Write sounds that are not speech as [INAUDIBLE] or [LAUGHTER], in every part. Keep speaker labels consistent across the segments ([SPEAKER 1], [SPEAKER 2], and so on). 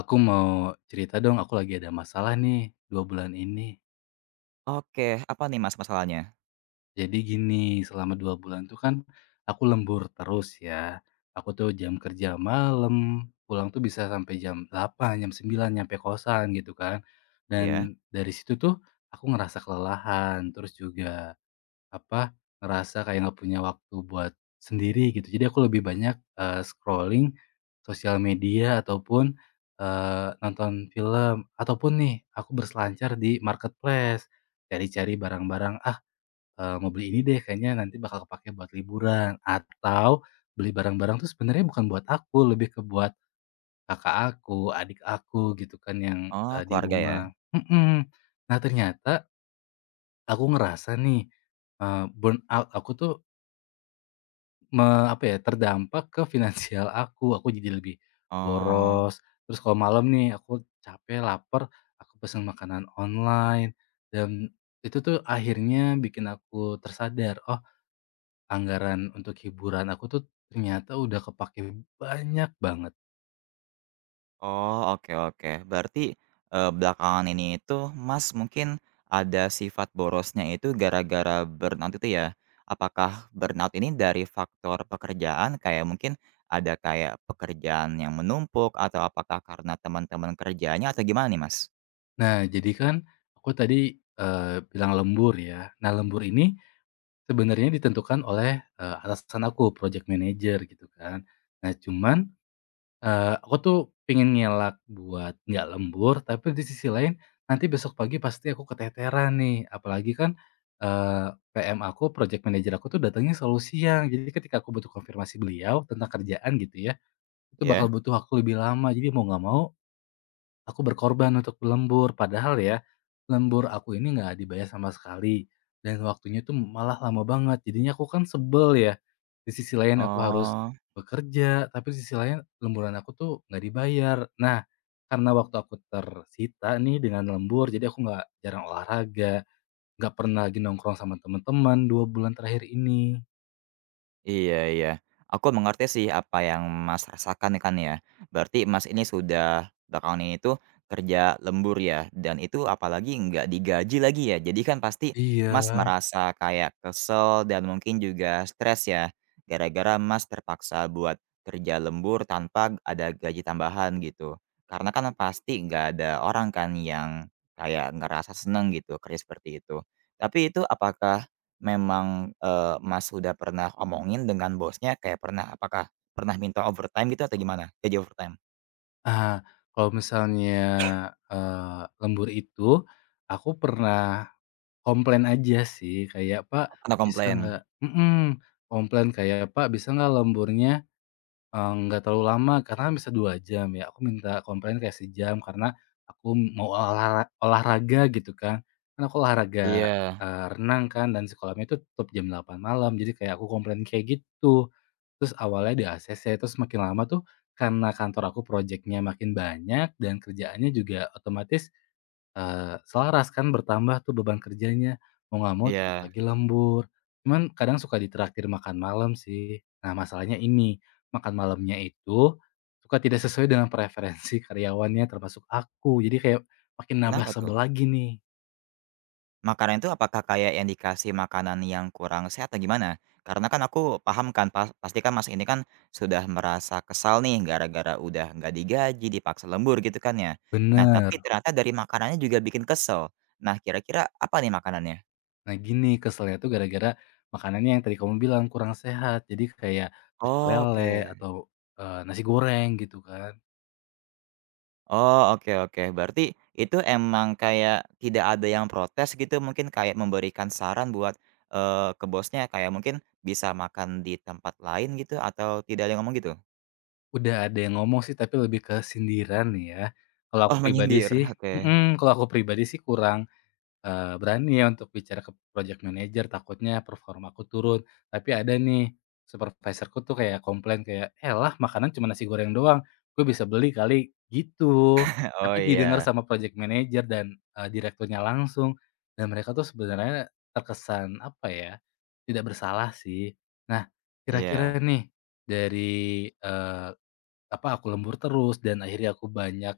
[SPEAKER 1] Aku mau cerita dong, aku lagi ada masalah nih 2 bulan ini.
[SPEAKER 2] Oke, apa nih, Mas, masalahnya?
[SPEAKER 1] Jadi gini, selama 2 bulan tuh kan aku lembur terus ya. Aku tuh jam kerja malam, pulang tuh bisa sampai jam 8, jam 9 nyampe kosan gitu kan.
[SPEAKER 2] Iya?
[SPEAKER 1] Dan dari situ tuh aku ngerasa kelelahan, terus juga apa, ngerasa kayak nggak punya waktu buat sendiri gitu. Jadi aku lebih banyak, scrolling sosial media ataupun, nonton film ataupun nih aku berselancar di marketplace, cari-cari barang-barang. "Ah, mau beli ini deh kayaknya nanti bakal kepake buat liburan," atau beli barang-barang tuh sebenarnya bukan buat aku, lebih ke buat kakak aku, adik aku gitu kan yang,
[SPEAKER 2] Oh,
[SPEAKER 1] di
[SPEAKER 2] keluarga ya?
[SPEAKER 1] rumah. Mhm. Nah ternyata aku ngerasa nih, burnout aku tuh apa ya, terdampak ke finansial aku jadi lebih
[SPEAKER 2] Oh
[SPEAKER 1] boros. Terus kalau malam nih aku capek, lapar aku pesen makanan online, dan itu tuh akhirnya bikin aku tersadar, oh, anggaran untuk hiburan aku tuh ternyata udah kepake banyak banget.
[SPEAKER 2] oh, oke oke. Berarti, belakangan ini itu, Mas, mungkin ada sifat borosnya itu gara-gara burnout itu ya? Apakah burnout ini dari faktor pekerjaan, kayak mungkin ada kayak pekerjaan yang menumpuk, atau apakah karena teman-teman kerjanya, atau gimana nih, Mas?
[SPEAKER 1] Nah jadi kan aku tadi, bilang lembur ya. Nah lembur ini sebenarnya ditentukan oleh, atasan aku, project manager gitu kan. Nah cuman, aku tuh pengen ngelak buat nggak lembur, tapi di sisi lain nanti besok pagi pasti aku keteteran nih. Apalagi kan, PM aku, project manager aku tuh datangnya selalu siang. Jadi ketika aku butuh konfirmasi beliau tentang kerjaan gitu ya, itu bakal
[SPEAKER 2] Ya?
[SPEAKER 1] butuh aku lebih lama. Jadi mau nggak mau aku berkorban untuk lembur, padahal ya, lembur aku ini nggak dibayar sama sekali, dan waktunya tuh malah lama banget. Jadinya aku kan sebel ya, di sisi lain aku harus
[SPEAKER 2] Oh.
[SPEAKER 1] bekerja, tapi di sisi lain lemburan aku tuh nggak dibayar. Nah, karena waktu aku tersita nih dengan lembur, jadi aku nggak jarang olahraga, nggak pernah lagi nongkrong sama teman-teman 2 bulan terakhir ini.
[SPEAKER 2] Iya iya. Aku mengerti sih apa yang Mas rasakan ya kan ya. Berarti Mas ini sudah belakangan ini tuh kerja lembur ya, dan itu apalagi nggak digaji lagi ya. Jadi kan pasti Mas
[SPEAKER 1] Iya.
[SPEAKER 2] merasa kayak kesel dan mungkin juga stres ya, gara-gara Mas terpaksa buat kerja lembur tanpa ada gaji tambahan gitu. Karena kan pasti nggak ada orang kan yang kayak ngerasa seneng gitu kerja seperti itu. Tapi itu apakah memang, Mas sudah pernah omongin dengan bosnya kayak pernah apakah pernah minta overtime gitu atau gimana? Gaji overtime?
[SPEAKER 1] Ah, kalau misalnya, lembur itu, aku pernah komplain aja sih kayak, "Pak
[SPEAKER 2] Atau
[SPEAKER 1] bisa
[SPEAKER 2] komplain?
[SPEAKER 1] nggak", mhm, komplain kayak, "Pak bisa nggak lemburnya, nggak terlalu lama karena kan bisa 2 jam ya." Aku minta komplain kayak sejam karena aku mau olahraga gitu kan. Kan aku olahraga,
[SPEAKER 2] Iya
[SPEAKER 1] renang kan dan sekolahnya itu tutup jam 8 malam jadi kayak aku komplain kayak gitu. Terus awalnya di-ACC terus makin lama tuh karena kantor aku projeknya makin banyak dan kerjaannya juga otomatis, selaras kan bertambah tuh beban kerjanya, mau nggak mau tetep, mhm,
[SPEAKER 2] iya.
[SPEAKER 1] lagi lembur, cuman kadang suka ditraktir makan malam sih. Nah masalahnya ini, makan malamnya itu suka tidak sesuai dengan preferensi [LAUGHS] karyawannya termasuk aku, jadi kayak makin nambah
[SPEAKER 2] Kenapa tuh?
[SPEAKER 1] sebel lagi nih.
[SPEAKER 2] Makanan itu apakah kayak yang dikasih makanan yang kurang sehat atau gimana? Karena kan aku paham kan pasti kan Mas ini kan sudah merasa kesal nih gara-gara udah nggak digaji, dipaksa lembur gitu kan ya. Nah
[SPEAKER 1] Bener.
[SPEAKER 2] tapi ternyata dari makanannya juga bikin kesel. Nah kira-kira apa nih makanannya?
[SPEAKER 1] Nah gini keselnya tuh gara-gara makanannya yang tadi kamu bilang kurang sehat, jadi kayak pecel lele
[SPEAKER 2] Oke.
[SPEAKER 1] atau, nasi goreng gitu kan.
[SPEAKER 2] Oh, oke oke. Berarti itu emang kayak tidak ada yang protes gitu mungkin kayak memberikan saran buat, ke bosnya kayak mungkin bisa makan di tempat lain gitu atau tidak ada yang ngomong gitu?
[SPEAKER 1] Udah ada yang ngomong sih, tapi lebih ke sindiran nih ya. Kalau aku
[SPEAKER 2] Oh
[SPEAKER 1] pribadi
[SPEAKER 2] menyindir,
[SPEAKER 1] sih,
[SPEAKER 2] [LAUGHS] oke.
[SPEAKER 1] mhm, kalau aku pribadi sih kurang, berani ya untuk bicara ke project manager, takutnya performa aku turun. Tapi ada nih, supervisorku tuh kayak komplain kayak, "Elah makanan cuma nasi goreng doang, gue bisa beli kali," gitu.
[SPEAKER 2] [LAUGHS] Oh
[SPEAKER 1] Tapi didengar
[SPEAKER 2] iya,
[SPEAKER 1] sama project manager dan, direkturnya langsung, dan mereka tuh sebenarnya terkesan, apa ya, tidak bersalah sih. Nah,
[SPEAKER 2] iya.
[SPEAKER 1] kira-kira nih dari, eh, apa, aku lembur terus dan akhirnya aku banyak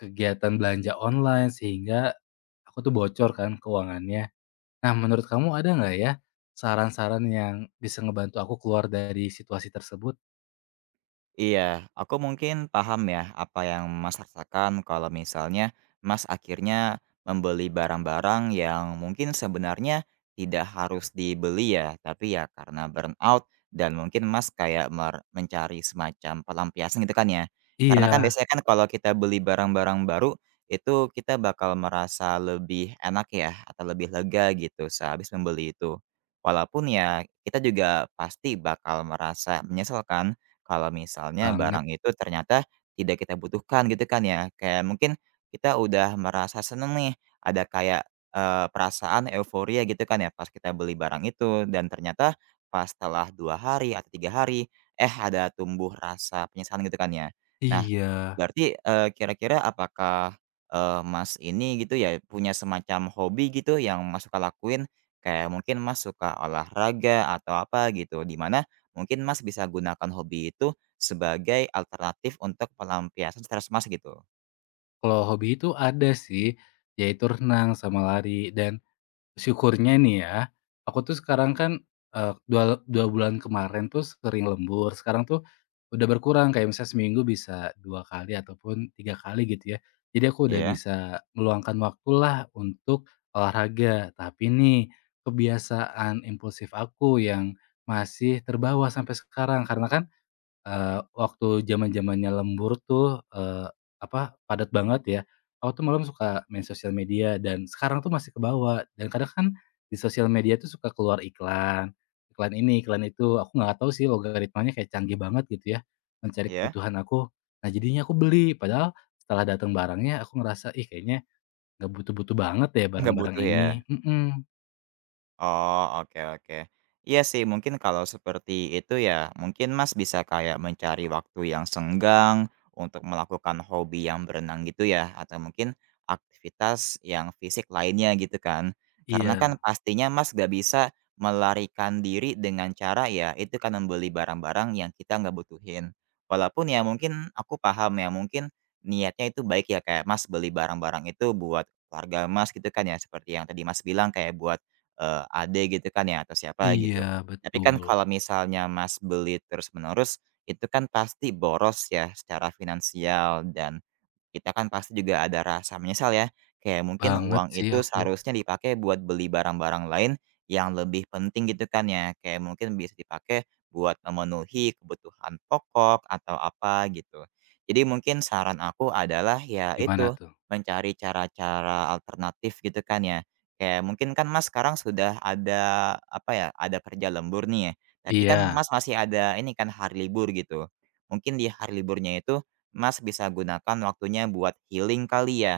[SPEAKER 1] kegiatan belanja online sehingga aku tuh bocor kan keuangannya. Nah, menurut kamu ada nggak ya saran-saran yang bisa ngebantu aku keluar dari situasi tersebut?
[SPEAKER 2] Iya, aku mungkin paham ya apa yang Mas rasakan kalau misalnya Mas akhirnya membeli barang-barang yang mungkin sebenarnya tidak harus dibeli ya, tapi ya karena burnout dan mungkin Mas kayak mencari semacam pelampiasan gitu kan ya. Karena kan
[SPEAKER 1] Iya,
[SPEAKER 2] biasanya kan kalau kita beli barang-barang baru itu kita bakal merasa lebih enak ya atau lebih lega gitu sehabis membeli itu. Walaupun ya kita juga pasti bakal merasa menyesalkan kalau misalnya
[SPEAKER 1] banget.
[SPEAKER 2] barang itu ternyata tidak kita butuhkan gitu kan ya, kayak mungkin kita udah merasa seneng nih, ada kayak, perasaan euforia gitu kan ya pas kita beli barang itu dan ternyata pas setelah 2 hari atau 3 hari, eh, ada tumbuh rasa penyesalan gitu kan ya. Nah
[SPEAKER 1] Iya.
[SPEAKER 2] berarti, kira-kira apakah, Mas ini gitu ya, punya semacam hobi gitu yang Mas suka lakuin? Kayak mungkin Mas suka olahraga atau apa gitu, di mana mungkin Mas bisa gunakan hobi itu sebagai alternatif untuk pelampiasan stres Mas gitu?
[SPEAKER 1] Kalau hobi itu ada sih, yaitu renang sama lari. Dan syukurnya nih ya, aku tuh sekarang kan, dua dua bulan kemarin tuh sering lembur, sekarang tuh udah berkurang, kayak misalnya seminggu bisa 2 kali ataupun 3 kali gitu ya. Jadi aku udah
[SPEAKER 2] Iya?
[SPEAKER 1] bisa meluangkan waktulah untuk olahraga, tapi nih kebiasaan impulsif aku yang masih terbawa sampai sekarang, karena kan waktu zaman-zamannya lembur tuh, eee, apa, padat banget ya, aku tuh malam suka main sosial media dan sekarang tuh masih ke bawah dan kadang kan di sosial media tuh suka keluar iklan, iklan ini, iklan itu, aku nggak tahu sih logaritmanya kayak canggih banget gitu ya, mencari
[SPEAKER 2] Iya?
[SPEAKER 1] kebutuhan aku. Nah jadinya aku beli, padahal setelah datang barangnya aku ngerasa, "Ih kayaknya nggak butuh-butuh banget ya
[SPEAKER 2] [LAUGHS] Nggak
[SPEAKER 1] barang-barang
[SPEAKER 2] butuh ya?
[SPEAKER 1] ini." Mhm,
[SPEAKER 2] Oh, oke oke. Iya sih mungkin kalau seperti itu ya, mungkin Mas bisa kayak mencari waktu yang senggang untuk melakukan hobi yang berenang gitu ya, atau mungkin aktivitas yang fisik lainnya gitu kan. Karena
[SPEAKER 1] iya.
[SPEAKER 2] kan pastinya Mas gak bisa melarikan diri dengan cara ya itu kan membeli barang-barang yang kita nggak butuhin. Walaupun ya mungkin aku paham ya, mungkin niatnya itu baik ya kayak Mas beli barang-barang itu buat keluarga Mas gitu kan ya, seperti yang tadi Mas bilang kayak buat Ade gitu kan ya atau siapa gitu.
[SPEAKER 1] Iya,
[SPEAKER 2] Tapi kan
[SPEAKER 1] betul
[SPEAKER 2] kalau misalnya Mas beli terus-menerus, itu kan pasti boros ya secara finansial dan kita kan pasti juga ada rasa menyesal ya, kayak mungkin
[SPEAKER 1] banget
[SPEAKER 2] uang
[SPEAKER 1] sih
[SPEAKER 2] itu
[SPEAKER 1] aku.
[SPEAKER 2] seharusnya dipakai buat beli barang-barang lain yang lebih penting gitu kan ya, kayak mungkin bisa dipakai buat memenuhi kebutuhan pokok atau apa gitu. Jadi mungkin saran aku adalah ya
[SPEAKER 1] Gimana
[SPEAKER 2] itu,
[SPEAKER 1] tuh?
[SPEAKER 2] mencari cara-cara alternatif gitu kan ya. Kayak mungkin kan Mas sekarang sudah ada apa ya, ada kerja lembur nih ya, tapi kan
[SPEAKER 1] Iya.
[SPEAKER 2] Mas masih ada ini kan hari libur gitu. Mungkin di hari liburnya itu Mas bisa gunakan waktunya buat healing kali ya?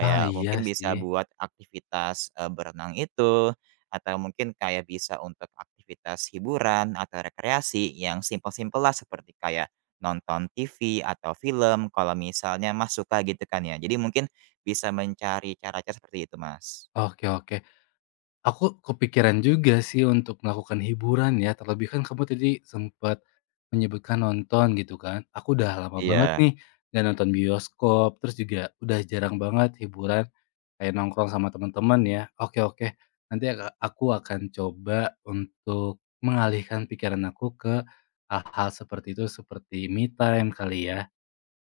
[SPEAKER 1] Ah, iya
[SPEAKER 2] mungkin bisa
[SPEAKER 1] sih.
[SPEAKER 2] buat aktivitas, berenang itu, atau mungkin kayak bisa untuk aktivitas hiburan atau rekreasi yang simpel-simpel lah seperti kayak nonton TV atau film kalau misalnya Mas suka gitu kan ya. Jadi mungkin bisa mencari cara-cara seperti itu, Mas.
[SPEAKER 1] Oke oke. Aku kepikiran juga sih untuk melakukan hiburan ya, terlebih kan kamu tadi sempat menyebutkan nonton gitu kan. Aku udah lama banget
[SPEAKER 2] Iya.
[SPEAKER 1] nih nggak nonton bioskop, terus juga udah jarang banget hiburan kayak nongkrong sama teman-teman ya. Oke oke. Nanti aku akan coba untuk mengalihkan pikiran aku ke hal-hal seperti itu seperti me time kali ya,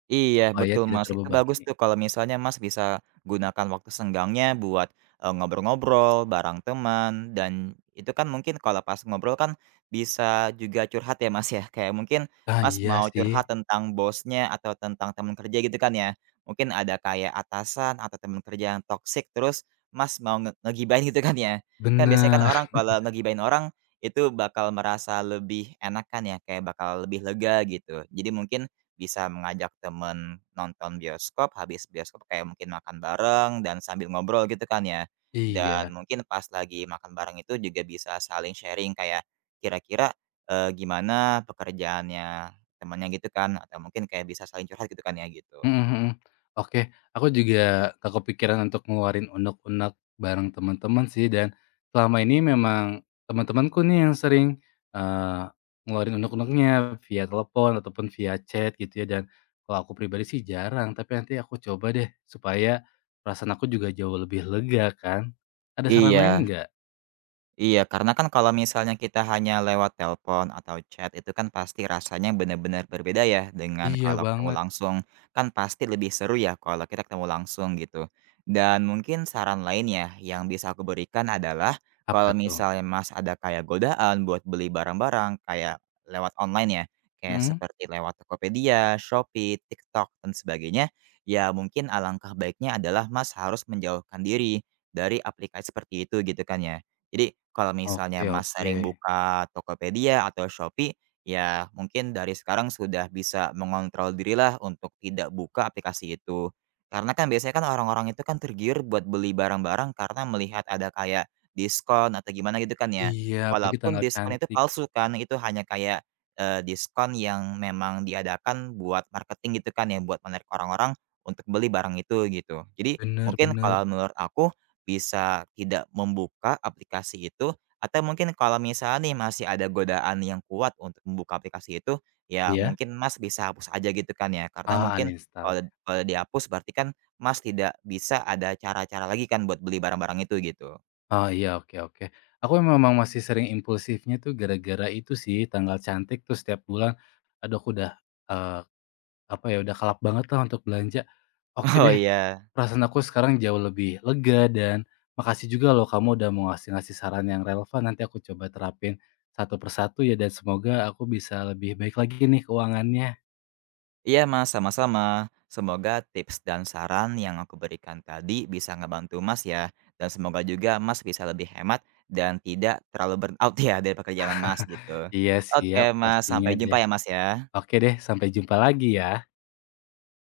[SPEAKER 2] Iya,
[SPEAKER 1] supaya
[SPEAKER 2] betul,
[SPEAKER 1] tidak
[SPEAKER 2] Mas. Itu bagus
[SPEAKER 1] terbebani.
[SPEAKER 2] tuh kalau misalnya Mas bisa gunakan waktu senggangnya buat, ngobrol-ngobrol bareng teman dan itu kan mungkin kalau pas ngobrol kan bisa juga curhat ya, Mas, ya. Kayak mungkin
[SPEAKER 1] Ah
[SPEAKER 2] Mas
[SPEAKER 1] iya
[SPEAKER 2] mau
[SPEAKER 1] sih.
[SPEAKER 2] curhat tentang bosnya atau tentang teman kerja gitu kan ya. Mungkin ada kayak atasan atau teman kerja yang toksik terus Mas mau ngegibahin gitu kan ya. Kan biasanya kan
[SPEAKER 1] Bener.
[SPEAKER 2] orang
[SPEAKER 1] [LAUGHS]
[SPEAKER 2] kalau ngegibahin orang itu bakal merasa lebih enakan ya, kayak bakal lebih lega gitu. Jadi mungkin bisa mengajak temen nonton bioskop, habis bioskop kayak mungkin makan bareng dan sambil ngobrol gitu kan ya. Dan
[SPEAKER 1] Iya.
[SPEAKER 2] mungkin pas lagi makan bareng itu juga bisa saling sharing kayak kira-kira, gimana pekerjaannya temennya gitu kan, atau mungkin kayak bisa saling curhat gitu kan ya, gitu.
[SPEAKER 1] Mhm, mhm. Oke, aku juga nggak kepikiran untuk ngeluarin unek-unek bareng teman-teman sih dan selama ini memang teman-temanku nih yang sering, eee, ngeluarin unek-uneknya via telepon ataupun via chat gitu ya dan kalau aku pribadi sih jarang, tapi nanti aku coba deh supaya perasaan aku juga jauh lebih lega kan. Ada saran lain
[SPEAKER 2] Iya.
[SPEAKER 1] nggak?
[SPEAKER 2] Iya, karena kan kalau misalnya kita hanya lewat telepon atau chat itu kan pasti rasanya benar-benar berbeda ya dengan
[SPEAKER 1] Iya
[SPEAKER 2] kalau ketemu
[SPEAKER 1] banget.
[SPEAKER 2] langsung. Kan pasti lebih seru ya kalau kita ketemu langsung gitu. Dan mungkin saran lainnya yang bisa aku berikan adalah
[SPEAKER 1] Apa
[SPEAKER 2] kalau
[SPEAKER 1] tuh?
[SPEAKER 2] misalnya Mas ada kayak godaan buat beli barang-barang kayak lewat online ya, kayak
[SPEAKER 1] Mhm?
[SPEAKER 2] seperti lewat Tokopedia, Shopee, TikTok dan sebagainya, ya mungkin alangkah baiknya adalah Mas harus menjauhkan diri dari aplikasi seperti itu gitu kan ya. Jadi kalau misalnya
[SPEAKER 1] Oke
[SPEAKER 2] Mas
[SPEAKER 1] oke.
[SPEAKER 2] sering buka Tokopedia atau Shopee, ya mungkin dari sekarang sudah bisa mengontrol dirilah untuk tidak buka aplikasi itu. Karena kan biasanya kan orang-orang itu kan tergiur buat beli barang-barang karena melihat ada kayak diskon atau gimana gitu kan ya.
[SPEAKER 1] Iya, apalagi
[SPEAKER 2] Walaupun
[SPEAKER 1] tanggal
[SPEAKER 2] diskon itu
[SPEAKER 1] cantik.
[SPEAKER 2] palsu kan, itu hanya kayak, diskon yang memang diadakan buat marketing gitu kan ya, buat menarik orang-orang untuk beli barang itu gitu. Jadi
[SPEAKER 1] Bener,
[SPEAKER 2] mungkin
[SPEAKER 1] bener.
[SPEAKER 2] kalau menurut aku bisa tidak membuka aplikasi itu, atau mungkin kalau misalnya nih masih ada godaan yang kuat untuk membuka aplikasi itu, ya
[SPEAKER 1] Iya?
[SPEAKER 2] mungkin Mas bisa hapus aja gitu kan ya. Karena
[SPEAKER 1] Ah,
[SPEAKER 2] mungkin
[SPEAKER 1] uninstall.
[SPEAKER 2] kalau kalau dihapus berarti kan Mas tidak bisa ada cara-cara lagi kan buat beli barang-barang itu gitu.
[SPEAKER 1] Oh, iya, oke oke. Aku memang masih sering impulsifnya tuh gara-gara itu sih, tanggal cantik tuh setiap bulan, aduh aku udah, eee, apa ya, udah kalap banget lah untuk belanja. Oke
[SPEAKER 2] [LAUGHS] Oh
[SPEAKER 1] deh,
[SPEAKER 2] iya.
[SPEAKER 1] perasaan aku sekarang jauh lebih lega dan makasih juga loh kamu udah mau ngasih-ngasih saran yang relevan, nanti aku coba terapin satu persatu ya dan semoga aku bisa lebih baik lagi nih keuangannya.
[SPEAKER 2] Iya Mas, sama-sama. Semoga tips dan saran yang aku berikan tadi bisa ngebantu Mas ya. Dan semoga juga Mas bisa lebih hemat dan tidak terlalu burn out [LAUGHS] ya dari pekerjaan Mas gitu.
[SPEAKER 1] Iya,
[SPEAKER 2] Oke
[SPEAKER 1] siap
[SPEAKER 2] Mas,
[SPEAKER 1] pastinya
[SPEAKER 2] sampai jumpa
[SPEAKER 1] deh.
[SPEAKER 2] ya Mas ya.
[SPEAKER 1] Oke deh, sampai jumpa lagi ya.